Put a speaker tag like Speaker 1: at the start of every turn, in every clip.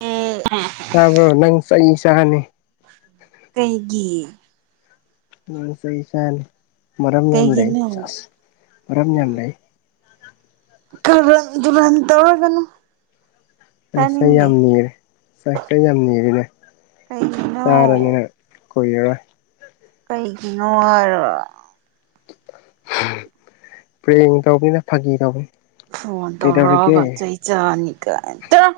Speaker 1: ꯑꯦ
Speaker 2: ꯇꯥꯕꯔ‌ꯣ ꯅꯪ ꯆꯩ ꯆꯥꯅꯤ
Speaker 1: ꯀꯩꯒꯤ
Speaker 2: ꯅꯪ ꯆꯩ ꯆꯥꯅꯤ ꯃꯔꯝ ꯌꯥꯝ ꯂꯩ
Speaker 1: ꯀꯩꯒꯤꯅꯣ
Speaker 2: ꯆꯥꯁ ꯃꯔꯝ ꯌꯥꯝ ꯂꯩ
Speaker 1: ꯀꯔꯟ ꯇꯨꯔꯟ ꯇꯪꯔꯒꯅꯨ
Speaker 2: ꯅꯪ ꯆꯩ ꯌꯥꯝ ꯅꯤꯔꯦ [unintelligible] ꯌꯥꯝ ꯅꯤꯔꯦꯅꯦ
Speaker 1: ꯀꯩꯅꯣ
Speaker 2: ꯆꯥꯔꯅꯤ ꯅꯪ ꯀꯨꯏꯔꯔꯣꯏ
Speaker 1: ꯀꯩꯒꯤꯅꯣ
Speaker 2: ꯄꯔ‌ꯦꯡ ꯇꯧꯕꯅꯤꯗ ꯐꯥꯒꯤ ꯇꯧꯕꯅꯤ
Speaker 1: ꯐꯣꯟ
Speaker 2: ꯀꯩꯗꯧꯔꯤꯒꯦ
Speaker 1: ꯇꯧꯔꯛꯑꯒ ꯆꯩꯩ ꯆꯥꯅꯤ ꯀꯥꯏ ꯆꯠꯂ‌ꯣ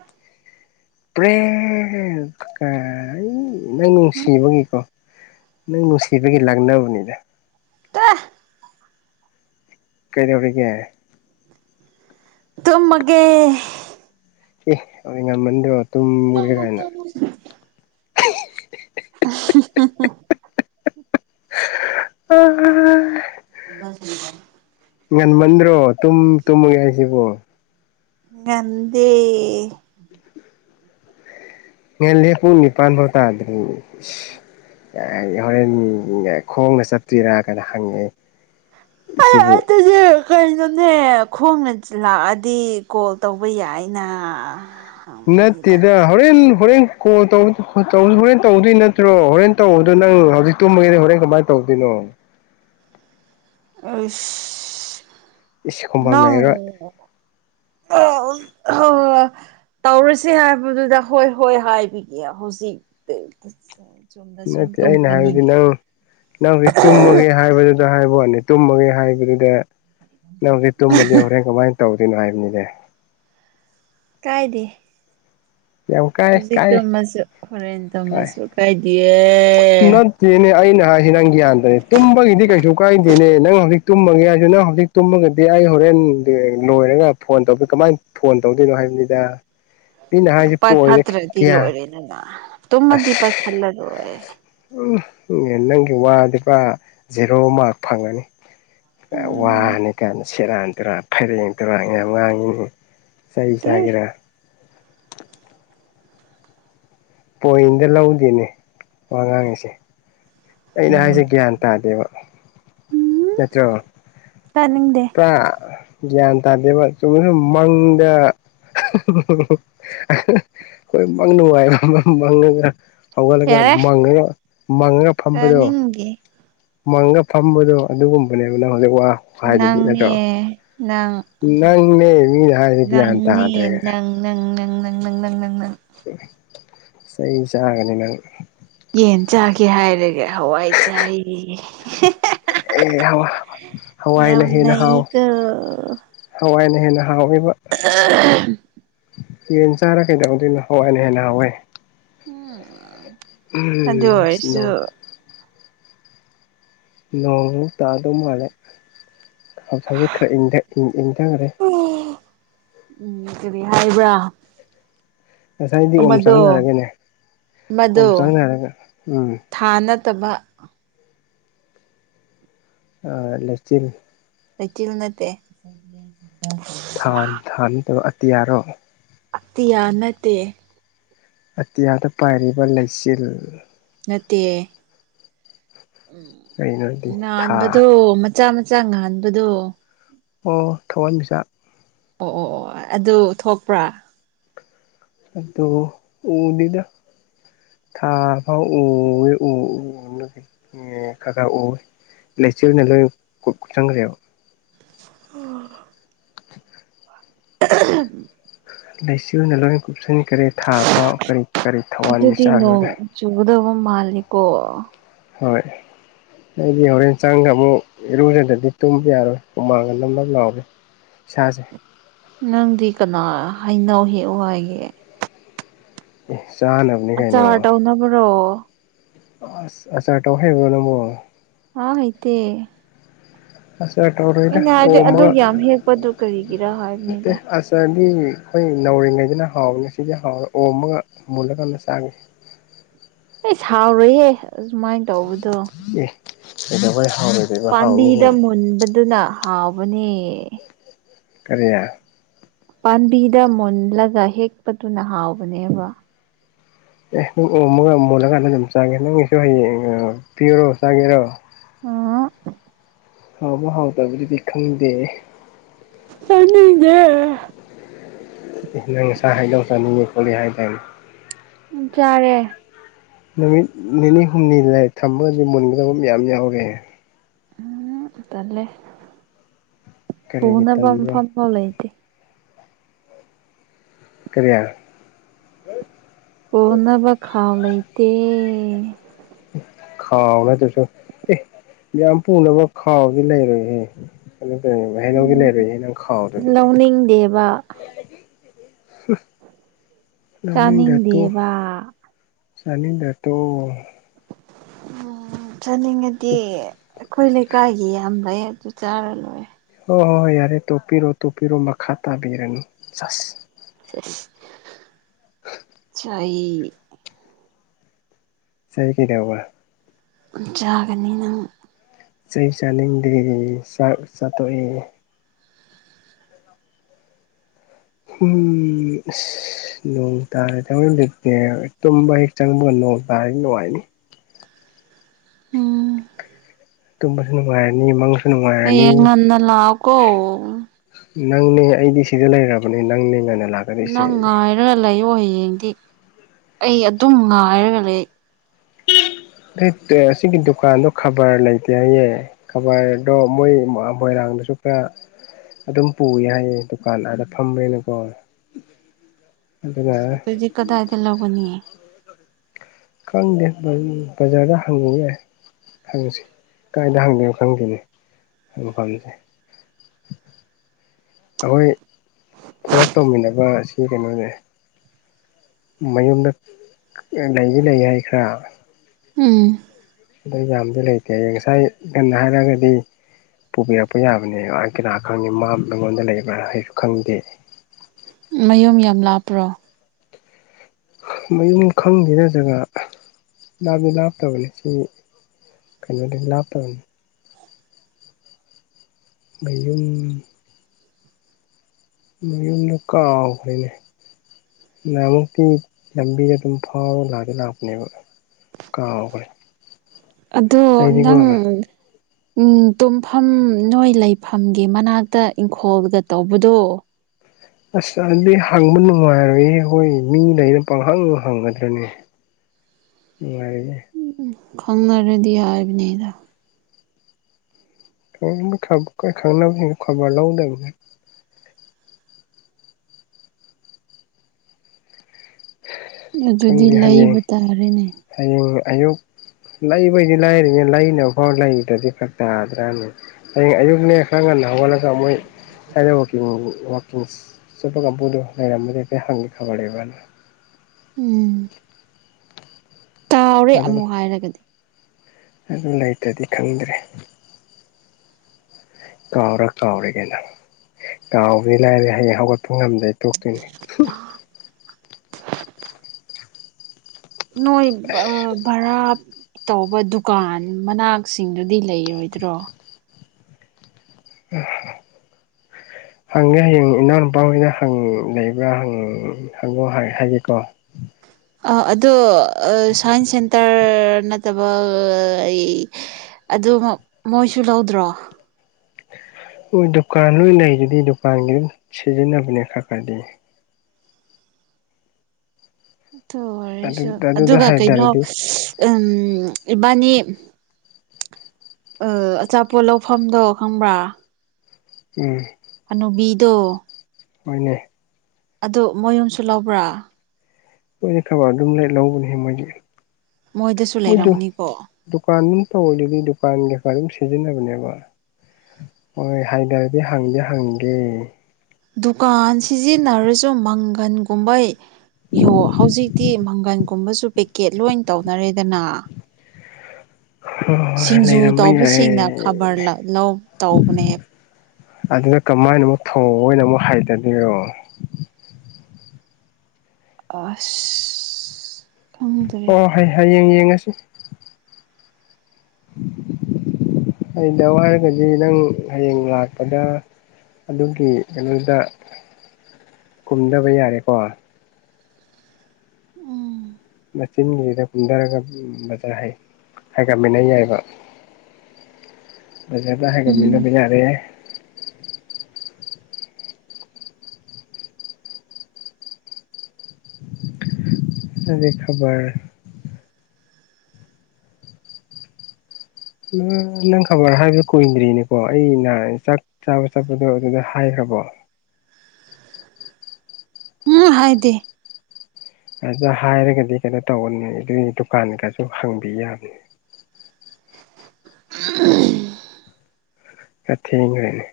Speaker 2: ꯄ꯭ꯔꯦꯡ ꯀꯥꯏ ꯅꯪ
Speaker 1: ꯎꯝ
Speaker 2: ꯅꯨꯡꯁꯤꯕꯒꯤꯀꯣ ꯅꯪ ꯅꯨꯡꯁꯤꯕꯒꯤ ꯂꯥꯛꯅꯕꯅꯤꯗ
Speaker 1: ꯇ [unintelligible]
Speaker 2: ꯀꯩꯩꯗꯧꯔꯤꯒꯦ
Speaker 1: ꯇꯨꯝꯃꯒꯦ
Speaker 2: ꯑꯦ ꯉꯟꯃꯟꯗꯔ‌ꯣ
Speaker 1: ꯇꯨꯝꯃꯨ ꯇꯨꯝꯃꯨ [unintelligible]
Speaker 2: ꯑꯣ ꯍ [unintelligible]
Speaker 1: [unintelligible]
Speaker 2: ꯉꯟꯃꯟꯗꯔꯣ ꯇꯨꯝ ꯇꯨꯝꯃꯒ ꯍꯥꯏꯁꯤꯕꯨ
Speaker 1: ꯉꯟꯗꯦ
Speaker 2: ꯉꯟꯂ‌ꯦꯍ‌ꯦ ꯄꯨꯡ ꯅꯤꯄꯥꯟ ꯕꯥꯩ ꯇꯥꯗ꯭ꯔꯤ ꯍꯣꯔꯦꯟ ꯈꯣꯡꯅ ꯆꯠꯇ꯭ꯣꯏꯔꯥ ꯀꯥꯏꯅ ꯍꯪꯉꯦ
Speaker 1: ꯑ ꯇꯖꯤ ꯀꯩꯅꯅꯦ ꯈꯣꯡꯅ ꯂꯥꯛꯑꯗꯤ ꯀꯣꯜ ꯇꯧꯕ ꯌꯥꯏꯅ ꯍꯪꯕꯅꯤꯗ
Speaker 2: ꯅꯠꯇꯗ ꯍꯣꯔꯦꯟꯦꯟ ꯍꯣꯣꯔꯦꯟ ꯀꯣ ꯍꯣꯔꯦꯟ ꯇꯧꯗꯣꯏ ꯅꯠꯇ꯭ꯔꯣ ꯍꯣꯔꯦꯟ ꯇꯧꯕꯗꯣ ꯅꯪ ꯍꯧꯖꯤꯛ ꯇꯨꯝꯕꯒꯤꯩꯗꯤ ꯍꯣꯔꯦꯟ ꯀꯃꯥꯏꯅ ꯇꯧꯗꯣꯏꯅꯣ ꯍꯣꯡ
Speaker 1: ꯑ
Speaker 2: ꯏꯁ
Speaker 1: ꯅ
Speaker 2: ꯈꯨꯝꯐꯝ ꯂꯩꯔꯣꯏ
Speaker 1: ꯑꯣ ꯍ ꯇꯧꯔꯁꯦ ꯍꯥꯏꯕꯗꯨꯗ ꯍꯣꯏ ꯍꯣꯏ ꯍꯥꯏꯕꯤꯒꯦ ꯍꯧꯖꯤ
Speaker 2: ꯅꯠꯇꯦ ꯑꯩꯅ ꯍꯥꯏꯕꯗꯤ ꯅꯪ ꯅꯪꯒꯤ ꯇꯨꯝꯃꯒꯦ ꯍꯥꯏꯕꯗꯨꯗ ꯍꯥꯏꯕꯅꯤ ꯇꯨꯝꯃꯒꯦ ꯍꯥꯏꯕꯗꯨꯗ ꯅꯪꯒꯤ ꯇꯨꯝꯃꯗꯤ ꯍꯣꯔꯦꯟ ꯀꯃꯥꯏꯅ ꯇꯧꯗꯔꯤꯅꯣ ꯍꯥꯏꯕꯅꯤꯅꯦ
Speaker 1: ꯀꯥꯏꯗ
Speaker 2: ꯌꯥꯝ ꯀꯥꯏ
Speaker 1: ꯍꯧꯖꯤꯛ
Speaker 2: ꯀꯥꯏ
Speaker 1: ꯇꯃꯁ ꯍꯣꯔꯦꯟꯦꯟ ꯇꯃꯁꯨ ꯀꯥꯏꯗ
Speaker 2: ꯅꯅꯤ ꯑ ꯁꯤ ꯅꯪ ꯒ꯭ꯌꯥꯟꯗꯅꯦ ꯇꯨꯝꯕꯒꯤꯗꯤ ꯀꯩꯁꯨ ꯀꯥꯏꯗꯦꯅꯦ ꯅꯪ ꯍꯧꯖꯤꯛ ꯇꯨꯝꯃꯒꯦ ꯍꯥꯏꯔꯁꯨ ꯅꯪ ꯍꯧꯖꯤꯛ ꯇꯨꯝꯃꯒꯗꯤ ꯑꯩ ꯍꯣꯔꯦꯟ ꯍꯦꯟ ꯂꯣꯏꯔꯒ ꯐꯣꯟ ꯇꯧꯕ ꯀꯃꯥꯏꯅ ꯐꯣꯟ ꯇꯧꯗꯣꯏꯅꯣ ꯍꯥꯏꯕꯅꯤꯗ ꯄ ꯅꯍꯁꯤ ꯄꯣꯏꯅ ꯀꯌꯥ
Speaker 1: ꯇꯨꯝꯃ ꯗꯤꯄꯥ ꯈꯜꯂꯔꯦ
Speaker 2: ꯎꯝ ꯎ ꯅꯪꯒꯤ ꯋꯥꯗ꯭ꯔꯤꯕ ꯖꯦꯔꯣ ꯃꯥꯔꯛ ꯐꯪꯉꯅꯤ
Speaker 1: ꯎꯝ
Speaker 2: ꯋꯥꯅꯤ ꯀꯥꯟꯗ ꯁꯦꯠꯔꯥꯟꯗꯣꯏꯔ ꯐꯔꯦꯡꯗꯣꯏꯔꯥ ꯌꯥꯝ ꯉꯥꯡꯉꯤꯅꯤ ꯆꯩ ꯁꯥꯒꯦꯔꯥ ꯄꯣꯏꯟꯗ ꯂꯧꯗꯦꯅꯦ ꯋꯥꯉꯥꯡꯁꯦ ꯑꯩꯅ ꯍꯥꯏꯁꯦ ꯒ꯭ꯌꯥꯟ ꯇꯥꯗꯦꯕ ꯅꯠꯇ꯭ꯔꯣ
Speaker 1: ꯇꯅꯤꯡꯗꯦ
Speaker 2: ꯄꯨꯔꯥ ꯒ꯭ꯌꯥꯟ ꯇꯥꯗꯦꯕ ꯆꯨꯝ ꯁ ꯃꯪꯗ ꯍꯈꯣꯏ ꯃꯪ ꯅꯨꯡꯉꯥꯏꯕ ꯑꯃ ꯃꯪꯉꯒ꯭ꯔ ꯍꯧꯒ ꯂꯩꯒ ꯃꯉ ꯃꯉ
Speaker 1: ꯔꯅꯤꯡꯒꯤ
Speaker 2: ꯃꯪꯒ ꯐꯝꯕꯗꯣ ꯑꯗꯨꯒꯨꯝꯕꯅꯦꯕꯅ ꯍꯧꯖꯤꯛ ꯋꯥ ꯍꯥꯏꯗꯨꯗꯤ
Speaker 1: ꯅꯪꯅꯦ
Speaker 2: ꯅꯠꯇ꯭ꯔꯣ
Speaker 1: ꯅꯪ
Speaker 2: ꯅꯪꯅꯦ ꯃꯤꯅ ꯍꯥꯏꯔꯤꯁꯦ ꯒ꯭ꯌꯥꯟ
Speaker 1: ꯅꯪꯅꯦ
Speaker 2: ꯇꯥꯗ꯭ꯔꯦ
Speaker 1: ꯅꯪ ꯅꯪ ꯅꯪ ꯅꯪ ꯅꯪ ꯅꯪ ꯅꯪ ꯅꯪ
Speaker 2: ꯏꯁꯩ ꯆꯥꯒꯅꯤ ꯅꯪ
Speaker 1: ꯌꯦꯟ ꯆꯥꯒꯦ ꯍꯥꯏꯔꯒ ꯍꯋꯥꯏ ꯆꯥꯏ
Speaker 2: ꯑꯦ
Speaker 1: ꯌꯥꯝ
Speaker 2: ꯍꯋꯥꯏꯅ
Speaker 1: ꯅ
Speaker 2: ꯍꯦꯟꯅ ꯍꯥꯎ
Speaker 1: ꯀ
Speaker 2: ꯍꯋꯥꯏꯅ ꯍꯦꯟꯅ ꯍꯥꯎꯋꯦꯕ
Speaker 1: ꯑ
Speaker 2: ꯌꯦꯟ ꯆꯥꯔ ꯀꯩꯗꯧꯗꯣꯏꯅꯣ ꯍꯋꯥꯏꯅ ꯍꯦꯟꯅ ꯍꯥꯎꯋꯦ
Speaker 1: ꯎꯝ ꯑꯗꯨ ꯑꯩꯁꯨ
Speaker 2: ꯅꯣꯡ ꯅꯣꯡꯃ ꯇꯥ ꯑꯗꯨ ꯃꯦ ꯞ ꯁꯕꯤ ꯏꯗꯥꯡꯔ
Speaker 1: ꯎꯝ ꯀꯔꯤ ꯍꯥꯏꯕ꯭ꯔꯥ
Speaker 2: ꯉꯁꯥꯏꯗꯤ ꯑꯣꯝ
Speaker 1: ꯃꯗꯨꯣ
Speaker 2: ꯆꯥꯡꯅꯔꯒꯅꯦ ꯑꯣꯝ
Speaker 1: ꯃꯗꯨꯣ
Speaker 2: ꯆꯥꯡꯅꯔꯒ ꯎꯝ
Speaker 1: ꯊꯥꯅ ꯇꯕꯥꯛ
Speaker 2: ꯂꯦꯆꯤꯟ
Speaker 1: ꯀꯆꯤꯅꯠꯇꯦ
Speaker 2: ꯊꯥꯟ ꯊꯥꯟ ꯇꯕ ꯑꯇꯤꯌꯥꯔꯣ
Speaker 1: ꯑꯌꯥ ꯅꯠꯇꯦ
Speaker 2: ꯑꯇꯤꯌꯥꯗ ꯄꯥꯏꯔꯤꯕ ꯂꯩꯆꯤꯜ
Speaker 1: ꯅꯠꯇ ꯎꯝ
Speaker 2: ꯀꯩꯅꯣꯗꯤ ꯊꯥ
Speaker 1: ꯉꯥꯟꯕꯗꯣ ꯃꯆꯥ ꯃꯆꯥ ꯉꯥꯟꯕꯗꯣ
Speaker 2: ꯑꯣ ꯊꯧꯋꯥ ꯃꯁꯥ
Speaker 1: ꯑꯣ ꯑꯣ ꯑꯣ ꯑꯗꯨ ꯊꯣꯛꯄ꯭ꯔꯥ
Speaker 2: ꯑꯗꯨꯣ ꯎꯗꯅ ꯊꯥ ꯐꯥꯎ ꯎꯋ ꯎ ꯎ ꯈꯈꯥ ꯎ ꯂꯩꯦꯆꯦꯜ ꯅꯂꯣꯏ ꯀꯊꯥꯡꯔ
Speaker 1: ꯑꯣ
Speaker 2: [inaudible]
Speaker 1: [inaudible]
Speaker 2: ꯂꯩꯆꯤꯅ ꯂꯣꯏ ꯀꯨꯞꯁꯤꯟ ꯀꯔꯤ ꯊꯥꯕ ꯀꯔꯤ ꯀꯔꯤ ꯊꯋꯥꯟ ꯃꯤ ꯆꯥꯡꯕꯒꯦ
Speaker 1: ꯃꯥꯛꯣ
Speaker 2: ꯍꯣꯏ ꯑꯩꯗꯤ ꯍꯣꯔꯦꯟ ꯆꯥꯡꯗ ꯑꯃꯨꯛ ꯏꯔꯨꯖꯗꯗꯤ ꯇꯨꯝꯕ ꯌꯥꯔꯣꯏ ꯎꯃꯥꯡꯒ ꯅꯝ ꯂ ꯂꯥꯎꯔꯦ ꯏꯁꯥꯁꯦ
Speaker 1: ꯅꯪꯗꯤ ꯀꯅꯥ ꯍꯥꯏꯅꯧꯍꯦꯛ ꯍꯥꯏꯏꯍꯦ
Speaker 2: ꯑꯦ ꯆꯥꯅꯕꯅꯤ
Speaker 1: ꯑꯆꯥꯔ ꯇꯧꯅꯕ꯭ꯔꯣ
Speaker 2: ꯑ ꯑ ꯇꯧ ꯍꯩꯕ꯭ꯔꯣ ꯅꯪꯕꯨꯣ
Speaker 1: ꯑꯥ ꯉꯥꯏꯇ
Speaker 2: ꯑꯁꯧꯔꯔ ꯑꯣꯃ
Speaker 1: ꯑꯗꯨ ꯌꯥꯝ ꯍꯦꯛꯄꯗꯨ ꯀꯔꯤꯒꯤꯔꯥ ꯍꯥꯏꯕꯅꯤꯗ
Speaker 2: ꯑꯁꯥꯏ ꯁꯤ ꯑꯩꯈꯣꯏ ꯅꯧꯔꯤꯉꯩꯗꯅ ꯍꯥꯎꯋꯅꯦ ꯁꯤꯁ ꯍꯥꯎꯔꯦ ꯑꯣꯝꯃꯒ ꯃꯨꯜꯂꯒ ꯑꯃ ꯆꯥꯉ [inaudible]
Speaker 1: ꯑꯩ ꯁꯥꯎꯔꯨꯍꯦ ꯑꯗꯨꯃꯥꯏꯅ ꯇꯧꯕꯗꯣ
Speaker 2: ꯁꯤꯇꯄ
Speaker 1: ꯄꯥꯝꯕꯤꯗ ꯃꯨꯟꯕꯗꯨꯅ ꯍꯥꯎꯕꯅꯦ
Speaker 2: ꯀꯌꯥ
Speaker 1: ꯄꯥꯝꯕꯤꯗ ꯃꯨꯜꯂꯒ ꯍꯦꯛꯄꯗꯨꯅ ꯍꯥꯎꯕꯅꯦꯕ
Speaker 2: ꯑꯦ ꯎꯃꯒ ꯃꯨꯜꯂꯀꯥꯟꯗ ꯑꯗꯨꯝ ꯆꯥꯒꯦ ꯅꯪꯒꯤꯁꯨ ꯍꯌꯦꯡ ꯄꯤꯨꯔꯣ ꯆꯥꯒꯦꯔꯣ
Speaker 1: ꯑꯥ
Speaker 2: ꯍꯥꯎꯕ ꯍꯥꯎ ꯇꯕꯤꯗꯤꯗꯤꯈꯟꯗꯦ
Speaker 1: ꯆꯅꯤꯒꯦ
Speaker 2: ꯅꯪ ꯁ ꯍꯩꯗꯣꯁꯅꯤꯡ ꯀꯣ ꯍꯥꯏ ꯇꯝ
Speaker 1: ꯎ ꯆꯔꯦ
Speaker 2: ꯅꯨꯃꯤꯠ ꯅꯤꯅꯤ ꯍꯨꯝꯅꯤ ꯂꯥꯏꯛ ꯊꯝꯃꯒꯗꯤ ꯃꯨꯟꯒꯗꯕ ꯃꯌꯥꯝ ꯌꯥꯎꯔꯦ
Speaker 1: ꯎꯝ ꯇꯂꯦ
Speaker 2: ꯀꯔꯤꯒꯤ
Speaker 1: ꯄꯨꯍꯅ ꯐꯝ
Speaker 2: ꯇꯟꯕ꯭ꯔꯣ
Speaker 1: ꯐꯝ ꯂꯩ ꯏꯗꯤ
Speaker 2: ꯀꯔꯤ
Speaker 1: ꯄꯣꯅꯥꯕ ꯈꯥꯎ ꯂꯩꯇ
Speaker 2: ꯈꯥꯎ ꯇꯔꯥꯁꯨ ꯃ ꯄꯨꯅꯕ ꯈꯥꯎꯕꯗꯤ ꯂꯩꯔꯣꯏꯍꯦ ꯑꯗꯨ ꯀꯅꯦꯕ ꯍꯩꯅꯧꯗꯤ
Speaker 1: ꯎꯝ
Speaker 2: ꯂꯩꯔꯛꯏ ꯍꯩꯅꯪ ꯈꯥꯎꯗꯗꯤ ꯍ
Speaker 1: ꯂꯧꯅꯤꯡꯗꯦꯕ
Speaker 2: [unintelligible] ꯅꯅꯤꯗꯦꯠꯇꯣ
Speaker 1: ꯆꯥꯅꯤꯡꯗꯦꯕ
Speaker 2: ꯁꯅꯤꯗꯦꯠꯇꯣ
Speaker 1: ꯎꯝ ꯆꯠꯅꯤꯡꯉꯗꯤ ꯑꯩꯈꯣꯏ ꯂꯩꯀꯥꯏꯒꯤ ꯌꯥꯝ ꯂꯩ ꯑꯗꯨ ꯆꯥꯔ ꯂꯣꯏꯔꯦ
Speaker 2: ꯍꯣꯏ ꯍꯣꯏ ꯍꯣꯏ ꯌꯥꯔꯦ ꯇꯣꯛꯄꯤꯔꯣ ꯇꯣꯛꯄꯤꯔꯣ ꯃꯈꯥ ꯇꯥꯕꯤꯔꯅꯨ ꯆꯁ
Speaker 1: ꯁ [unintelligible]
Speaker 2: ꯑꯩ ꯀꯩꯗꯧꯕ
Speaker 1: ꯆꯥꯒꯅꯤ ꯅꯪ
Speaker 2: ꯆꯍꯤ ꯆꯅꯤꯡꯗꯤ ꯆꯠꯇꯣꯛꯏ ꯎꯝꯣꯡ ꯇꯔ ꯆꯥꯡꯣ ꯇꯨꯝꯕꯥ ꯍꯦꯛ ꯆꯪꯕꯒꯥ ꯅꯣꯡ ꯇꯥꯔ ꯅꯨꯡꯉꯥꯏꯅꯤ
Speaker 1: ꯎꯝ
Speaker 2: ꯇꯨꯝꯕꯁꯨ ꯅꯨꯡꯉꯥꯏꯔꯅꯤ ꯃꯪ
Speaker 1: ꯌꯦꯡ ꯉꯅ ꯂꯥꯛꯀꯣ
Speaker 2: ꯅꯪꯅꯦ ꯑꯩꯗꯤ ꯁꯤꯗ ꯂꯩꯔꯕꯅꯦ ꯅꯪꯅꯦ ꯂꯩ
Speaker 1: ꯅꯪ ꯉꯥꯏꯔꯒ ꯂꯩꯑꯣ ꯍꯌꯦꯡꯗꯤ ꯑꯩ ꯑꯗꯨꯝ ꯉꯥꯏꯔꯒ ꯂꯩ
Speaker 2: ꯑ ꯑꯁꯤꯒꯤ ꯗꯨꯀꯥꯟꯗꯣ ꯈꯕꯔ ꯂꯩꯇꯦ ꯍꯥꯏꯌꯦ ꯈꯕꯔꯗꯣ ꯃꯣꯏ ꯃꯣꯏꯔꯥꯡ ꯑꯗ ꯆꯄꯌꯥ [unintelligible] ꯑꯗꯨꯝ ꯄꯨꯏ ꯍꯥꯏꯌꯦ ꯗꯨꯀꯥꯟ ꯑꯥꯗ ꯐꯝꯃꯦꯅꯀꯣ
Speaker 1: ꯇꯖꯤ ꯀꯗꯥꯏꯗ ꯂꯧꯒꯅꯤ
Speaker 2: ꯀꯪꯗꯦ ꯕꯖꯥꯔꯗ ꯍꯪꯅꯤꯡ ꯌꯥꯏ ꯍꯪꯁꯤ ꯀꯥꯏꯗ ꯍꯪꯒꯦꯅꯣ ꯈꯪꯗꯦꯅꯦ ꯍꯪꯕ ꯄꯥꯝꯁꯦ [inaudible] ꯑꯩꯈꯣꯏ ꯊꯕꯛ ꯇꯧꯃꯤꯟꯅꯕ ꯁꯤꯒꯤ ꯀꯩꯅꯣꯖꯦ ꯃꯌꯨꯝꯗ ꯂꯩꯒꯤ ꯂꯩ ꯍꯥꯏ ꯈꯔ
Speaker 1: ꯎꯝ
Speaker 2: ꯑꯗꯨ ꯌꯥꯝꯗꯤ ꯂꯩꯇꯦ ꯍꯌꯦꯡ ꯉꯁꯥꯏ ꯉꯟꯅ ꯍꯥꯏꯔꯒꯗꯤ ꯄꯨꯕꯤꯔꯛꯄ ꯌꯥꯕꯅꯦꯕ ꯑꯩ ꯀꯅꯥ ꯈꯪꯉꯤ ꯃꯥ ꯑꯩꯉꯣꯟꯗ ꯂꯩꯕ꯭ꯔꯥ ꯀꯁꯨ ꯈꯪꯗꯦ
Speaker 1: ꯃꯌꯨꯝ ꯌꯥꯝ ꯂꯥꯞꯄ꯭ꯔꯣ
Speaker 2: ꯃꯌꯨꯝ ꯈꯪꯗꯦꯗ ꯖꯒ ꯥꯂꯥꯞꯇꯤ ꯂꯥꯞꯇꯕꯅꯤ ꯁꯤ ꯀꯩꯅꯣꯗꯤ ꯂꯞꯇꯕꯅꯤ ꯃꯌꯨꯝ ꯃꯌꯨꯝꯗꯨ ꯀꯎꯒ꯭ꯔꯦꯅꯦ ꯅꯍꯥꯟꯃꯨꯛꯇꯤ ꯂꯝꯕꯤꯗ ꯑꯗꯨꯝ ꯐꯥꯎ ꯂꯥꯛꯑꯒ ꯂꯥꯛꯄꯅꯦꯕ ꯀꯥꯎꯒꯔꯦ
Speaker 1: ꯑꯗꯣ ꯅꯪ ꯎꯝ ꯇꯨꯝꯐꯝ ꯅꯣꯏ ꯂꯩꯐꯝꯒꯤ ꯃꯅꯥꯛꯇ ꯏꯪꯈꯣꯜꯒ ꯇꯧꯕꯗꯣ
Speaker 2: ꯑꯁ ꯑꯗꯨꯗꯤ ꯍꯪꯕ ꯅꯨꯡꯉꯥꯏꯔꯣꯏ ꯑꯩꯈꯣꯏ ꯃꯤ ꯂꯩꯅ ꯄꯥꯡꯍꯪ ꯍꯪꯒꯗ꯭ꯔꯅꯦ ꯃꯥꯅꯨꯡ
Speaker 1: ꯈꯪꯅꯔꯗꯤ ꯍꯥꯏꯕꯅꯦꯗ
Speaker 2: ꯀꯥꯏ ꯈꯪꯅ ꯈꯕꯔ ꯂꯧꯗꯕꯅꯤꯗ
Speaker 1: ꯑꯗꯨꯗꯤ
Speaker 2: ꯈꯪꯗꯦ ꯍꯌꯦꯡ
Speaker 1: ꯂꯩꯕ ꯇꯥꯔꯦꯅꯦ
Speaker 2: ꯍꯌꯦꯡ ꯑꯌꯨꯛ ꯂꯩꯕꯩꯗꯤ ꯂꯥꯏꯔꯤꯉ ꯂꯩꯅꯕ ꯐꯥꯎ ꯂꯩꯗ꯭ꯔꯗꯤ ꯈꯔ ꯇꯥꯗ꯭ꯔꯅꯤ ꯍꯌꯦꯡ ꯑꯌꯨꯛꯅꯦꯛ ꯈꯒ ꯅ ꯍꯧꯒꯠꯂꯒ ꯃꯣꯢ ꯁ꯭ꯏꯗ ꯋꯥꯀꯤꯡ ꯋꯥꯛꯀꯤꯡ ꯆꯠꯄ ꯀꯥꯡꯕꯨꯨꯗꯣ ꯂꯩꯔꯝꯕꯗꯤ ꯑꯩꯐꯩ ꯍꯪꯒꯦ ꯈꯕꯔ ꯂꯩꯕ꯭ꯔꯅ
Speaker 1: ꯎꯝ ꯀꯥꯎꯔꯦ
Speaker 2: ꯑꯗꯨꯝ
Speaker 1: ꯑꯃꯨꯛ ꯍꯥꯏꯔꯒꯗꯤ
Speaker 2: ꯑꯗꯨ ꯂꯩꯇꯗꯤ ꯈꯪꯗ꯭ꯔꯦ ꯀꯥꯎꯔ ꯀꯥꯎꯔꯦ ꯀꯩꯅꯣ ꯀꯥꯎꯗꯤ ꯂꯥꯏꯔꯦ ꯍꯌꯦꯡ ꯍꯧꯒꯠꯄ ꯉꯝꯗꯦ ꯇꯣꯛꯇꯣꯢꯅꯦ
Speaker 1: ꯅꯣꯏ ꯚꯔꯥ ꯇꯧꯕ ꯗꯨꯀꯥꯟ ꯃꯅꯥꯛꯁꯤꯡꯗꯨꯗꯤ ꯂꯩꯔꯣꯏꯗ꯭ꯔꯣ
Speaker 2: ꯎꯝ ꯍꯪꯒꯦ ꯍꯌꯦꯡ ꯏꯅꯥꯎ ꯅꯨꯨꯄꯥꯅꯪ ꯂꯩꯕ꯭ꯔꯥꯪꯉ ꯍꯪꯉꯣ ꯍꯥꯏꯒꯦꯀꯣ
Speaker 1: ꯑ ꯑꯗꯣ ꯁꯥꯏꯟꯁ ꯁꯦꯟꯇꯔ ꯅꯠꯇꯕ ꯑꯩ ꯑꯗꯨ ꯃꯣꯏꯁꯨ ꯂꯧꯗ꯭ꯔꯣ
Speaker 2: ꯍꯣꯏ ꯗꯨꯀꯥꯟ ꯂꯣꯏ ꯂꯩꯗꯨꯗꯤ ꯗꯨꯀꯥꯟꯒꯤ ꯑꯗꯨꯝ ꯁꯤꯖꯤꯟꯅꯕꯅꯦ ꯈꯔ ꯈꯔꯗꯤ ꯑꯗꯨ
Speaker 1: ꯊꯣꯏꯔꯁꯨ
Speaker 2: ꯑꯗꯨꯗ
Speaker 1: ꯑꯗꯨꯒ ꯀꯩꯅꯣ
Speaker 2: ꯍꯥꯏꯇꯥꯔꯗꯤ
Speaker 1: ꯎꯝ ꯏꯕꯥꯅꯤ ꯑ ꯑꯆꯥꯄꯣꯠ ꯂꯧꯐꯝꯗꯣ ꯈꯪꯕ꯭ꯔꯥ
Speaker 2: ꯎꯝ
Speaker 1: ꯍꯅꯨꯕꯤꯗꯣ
Speaker 2: ꯍꯣꯏꯅꯦ
Speaker 1: ꯑꯗꯨ ꯃꯣꯏꯁꯨ ꯂꯧꯕ꯭ꯔꯥ
Speaker 2: ꯃꯣꯏꯅ ꯈꯕꯔ ꯑꯗꯨꯝ ꯂꯩ ꯂꯧꯕꯅꯦ ꯃꯣꯏꯒꯤ
Speaker 1: ꯃꯣꯏꯗꯁꯨ
Speaker 2: ꯃꯣꯏꯗꯨ
Speaker 1: ꯂꯩꯔꯝꯒꯅꯤꯀꯣ
Speaker 2: ꯗꯨꯀꯥꯟ ꯇꯧ ꯑꯣꯏꯗꯗꯤ ꯗꯨꯀꯥꯟ ꯌꯀꯥ ꯑꯌꯨꯝ ꯁꯤꯖꯤꯟꯅꯕꯅꯦꯕ ꯍꯣꯏ ꯍꯥꯏꯅꯔꯗꯤ ꯍꯪꯗꯤ ꯍꯪꯒꯦ
Speaker 1: ꯗꯨꯀꯥꯟ ꯁꯤꯖꯤꯟꯅꯔꯁꯨ ꯃꯪꯒꯟꯒꯨꯝꯕꯩ ꯌꯣ ꯍꯧꯖꯤꯛꯇꯤ ꯃꯪꯒꯟꯒꯨꯝꯕꯁꯨ ꯄꯦꯛꯀꯦꯠ ꯂꯣꯏ ꯇꯧꯅꯔꯦꯗꯅ
Speaker 2: ꯍꯣꯏ ꯍꯣꯏ
Speaker 1: ꯁꯤꯡꯖꯨ
Speaker 2: ꯂꯩꯔꯝꯕ
Speaker 1: ꯇꯧꯕꯁꯤꯡꯅ
Speaker 2: ꯌꯥꯏ
Speaker 1: ꯈꯕꯔ ꯂꯛꯅꯧ ꯇꯧꯕꯅꯦꯕ
Speaker 2: ꯑꯗꯨꯅ ꯀꯃꯥꯏꯅ ꯑꯃꯨꯛ ꯊꯧꯑꯣꯏꯅ ꯃꯨꯛ ꯍꯥꯏꯗꯜꯂꯤꯔꯣ
Speaker 1: ꯑꯁ ꯈꯪꯗ꯭ꯔꯦ
Speaker 2: ꯑꯣ ꯍꯩ ꯍꯌꯦꯡ ꯌꯦꯡꯉꯁꯤ ꯑꯩꯩꯅ ꯋꯥꯔꯒꯗꯤ ꯅꯪ ꯍꯌꯦꯡ ꯂꯥꯛꯄꯗ ꯑꯗꯨꯒꯤ ꯀꯩꯅꯣꯗ ꯀꯨꯝꯗꯕ ꯌꯥꯔꯦꯀꯣ
Speaker 1: ꯎꯝ
Speaker 2: ꯃꯆꯤꯟꯖꯤꯗ ꯒꯨꯝꯗꯔꯒ ꯕꯖꯔ ꯍꯥꯏ ꯍꯥꯏ ꯒꯞꯃꯤꯟꯅꯩ ꯌꯥꯏꯕ ꯕꯖꯔꯗ
Speaker 1: ꯎꯝ
Speaker 2: ꯍꯥꯏꯒꯃꯤꯅꯕ ꯌꯥꯔꯦ ꯑꯗꯤ ꯈꯕꯔ ꯅꯪ ꯈꯕꯔ ꯍꯥꯏꯕꯗꯨ ꯀꯨꯏꯗ꯭ꯔꯤꯅꯦꯀꯣ ꯑꯩ ꯅꯍꯥꯟ ꯆꯥꯛ ꯆꯥꯕ ꯆꯠꯄꯗꯣ ꯑꯗꯨꯗ ꯍꯥꯏꯈ꯭ꯔꯕ ꯕꯣ
Speaker 1: ꯎꯝ ꯍꯥꯏꯗꯦ
Speaker 2: ꯑꯗ ꯍꯥꯏꯔꯒꯗꯤ ꯀꯅꯣ ꯇꯧꯑꯟꯅꯤ ꯑꯗꯨꯏꯅꯦ ꯗꯨꯀꯥꯟ ꯀꯁꯨ ꯍꯪꯕꯤ ꯌꯥꯗꯦ ꯑ ꯊꯦꯡ ꯂꯩꯅꯦ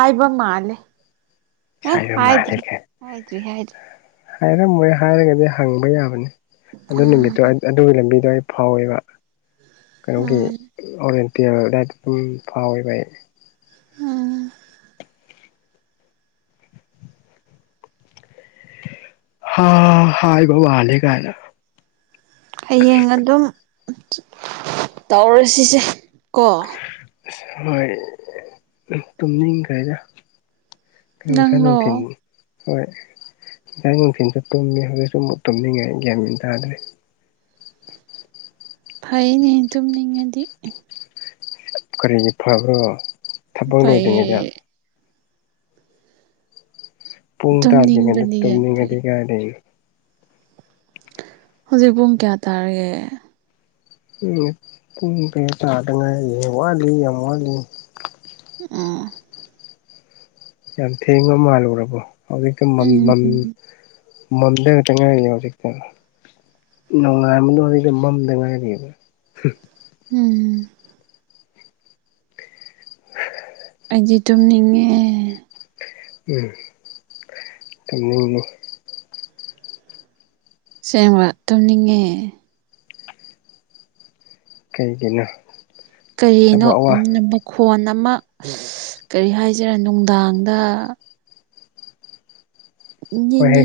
Speaker 1: ꯄꯥꯏꯕ ꯃꯥꯂꯦ
Speaker 2: ꯁꯌꯥꯝ ꯃꯥꯂꯦ ꯀꯥꯏ
Speaker 1: ꯍꯥꯏꯗ꯭ꯔꯤ
Speaker 2: ꯍꯥꯏꯔꯃꯣꯏꯌ ꯍꯥꯏꯔꯒꯗꯤ ꯍꯪꯕ ꯌꯥꯕꯅꯤ ꯑꯗꯨ ꯅꯨꯃꯤꯠꯇꯣ
Speaker 1: ꯎꯝ
Speaker 2: ꯑꯠ ꯑꯗꯨꯒꯤ ꯂꯝꯕꯤꯗꯣ ꯑꯩ ꯐꯥꯎꯋꯦꯕ ꯀꯩꯅꯣꯒꯤ
Speaker 1: ꯎꯝ
Speaker 2: ꯑꯣꯔꯦꯟꯇꯤꯌꯥꯔ ꯑꯗꯨꯗꯥꯏꯗ ꯄꯨꯡ ꯐꯥꯎꯋꯦꯕ ꯑꯩ
Speaker 1: ꯎꯝ
Speaker 2: ꯍꯥꯥ ꯍꯥꯏꯕ ꯃꯂꯦ ꯀꯥꯏꯅ
Speaker 1: ꯍꯌꯦꯡ ꯑꯗꯨꯝ ꯇꯧꯔꯁꯤꯁꯦ ꯀꯣ
Speaker 2: ꯑꯁ ꯍꯣꯏ ꯇꯨꯝꯅꯤꯡꯈꯔꯦꯗ ꯀꯩꯌꯣ ꯉꯁꯥꯏ
Speaker 1: ꯅꯪꯂꯣ
Speaker 2: ꯅꯨꯡꯊꯤꯟ ꯍꯣꯏ ꯏꯖꯥꯡ ꯅꯨꯡꯊꯤꯟꯁꯨ ꯇꯨꯝꯃꯦ ꯍꯧꯖꯤꯛꯁꯨ ꯑꯃꯨꯛ ꯇꯨꯝꯅꯤꯡꯉꯦ ꯒ꯭ꯌꯥꯟ ꯌꯦꯟ ꯇꯥꯗ꯭ꯔꯦ
Speaker 1: ꯐꯩꯅꯦ ꯇꯨꯝꯅꯤꯡꯉꯗꯤ
Speaker 2: ꯀꯔꯤꯒꯤ ꯐꯕ꯭ꯔꯣ ꯊꯕꯛ
Speaker 1: ꯐꯩꯌꯦ
Speaker 2: ꯂꯣꯏꯗ꯭ꯔꯤꯉꯩꯗ ꯄꯨꯡ ꯇꯥꯗꯔꯤꯉꯩꯗ
Speaker 1: ꯇꯨꯝꯅꯤꯡꯕꯗꯤ ꯌꯥꯝ ꯐꯩ
Speaker 2: ꯇꯨꯝꯅꯤꯡꯉꯗꯤ ꯀꯥꯏꯗꯩ
Speaker 1: ꯍꯧꯖꯤꯛ ꯄꯨꯡ ꯀꯌꯥ ꯇꯥꯔꯒꯦ
Speaker 2: ꯎꯝ ꯄꯨꯡ ꯀꯌꯥ ꯇꯥꯗ ꯉꯥꯏꯔꯤꯌ ꯋꯥꯠꯂꯤ ꯌꯥꯝ ꯋꯥꯠꯂꯤ
Speaker 1: ꯎꯝ
Speaker 2: ꯌꯥꯝ ꯊꯦꯡꯕ ꯃꯥꯜꯂꯨꯔꯕꯣ ꯍꯧꯖꯤꯛꯇ ꯃꯝꯃꯤ ꯃꯝ
Speaker 1: ꯎꯝ
Speaker 2: ꯃꯝꯗꯔꯛꯇ ꯉꯥꯏꯔꯤꯌꯦ ꯍꯧꯖꯤꯡꯀ ꯅꯣꯡꯉꯥꯏꯃꯡꯗꯣ ꯑꯩꯅ ꯃꯝꯗ ꯉꯥꯏꯔꯤꯑꯦꯕ
Speaker 1: ꯍꯝ ꯑꯩꯖꯦ ꯇꯨꯝꯅꯤꯉꯦ
Speaker 2: ꯎꯝ ꯇꯨꯝꯅꯤꯡꯅꯤ
Speaker 1: ꯁꯦꯡꯕ ꯇꯨꯝꯅꯤꯡꯉꯦ
Speaker 2: ꯀꯩꯒꯤꯅꯣ
Speaker 1: ꯀꯔꯤꯅꯣ
Speaker 2: ꯊꯕꯛ ꯑꯋꯥ
Speaker 1: ꯑꯝ ꯃꯈꯣꯟ ꯑꯃ ꯀꯔꯤ ꯍꯥꯏꯖꯤꯔꯦ ꯅꯨꯡꯗꯥꯡꯗ
Speaker 2: ꯍꯣꯏ
Speaker 1: ꯌꯦꯟ
Speaker 2: ꯍꯌꯦꯡ
Speaker 1: ꯌꯦ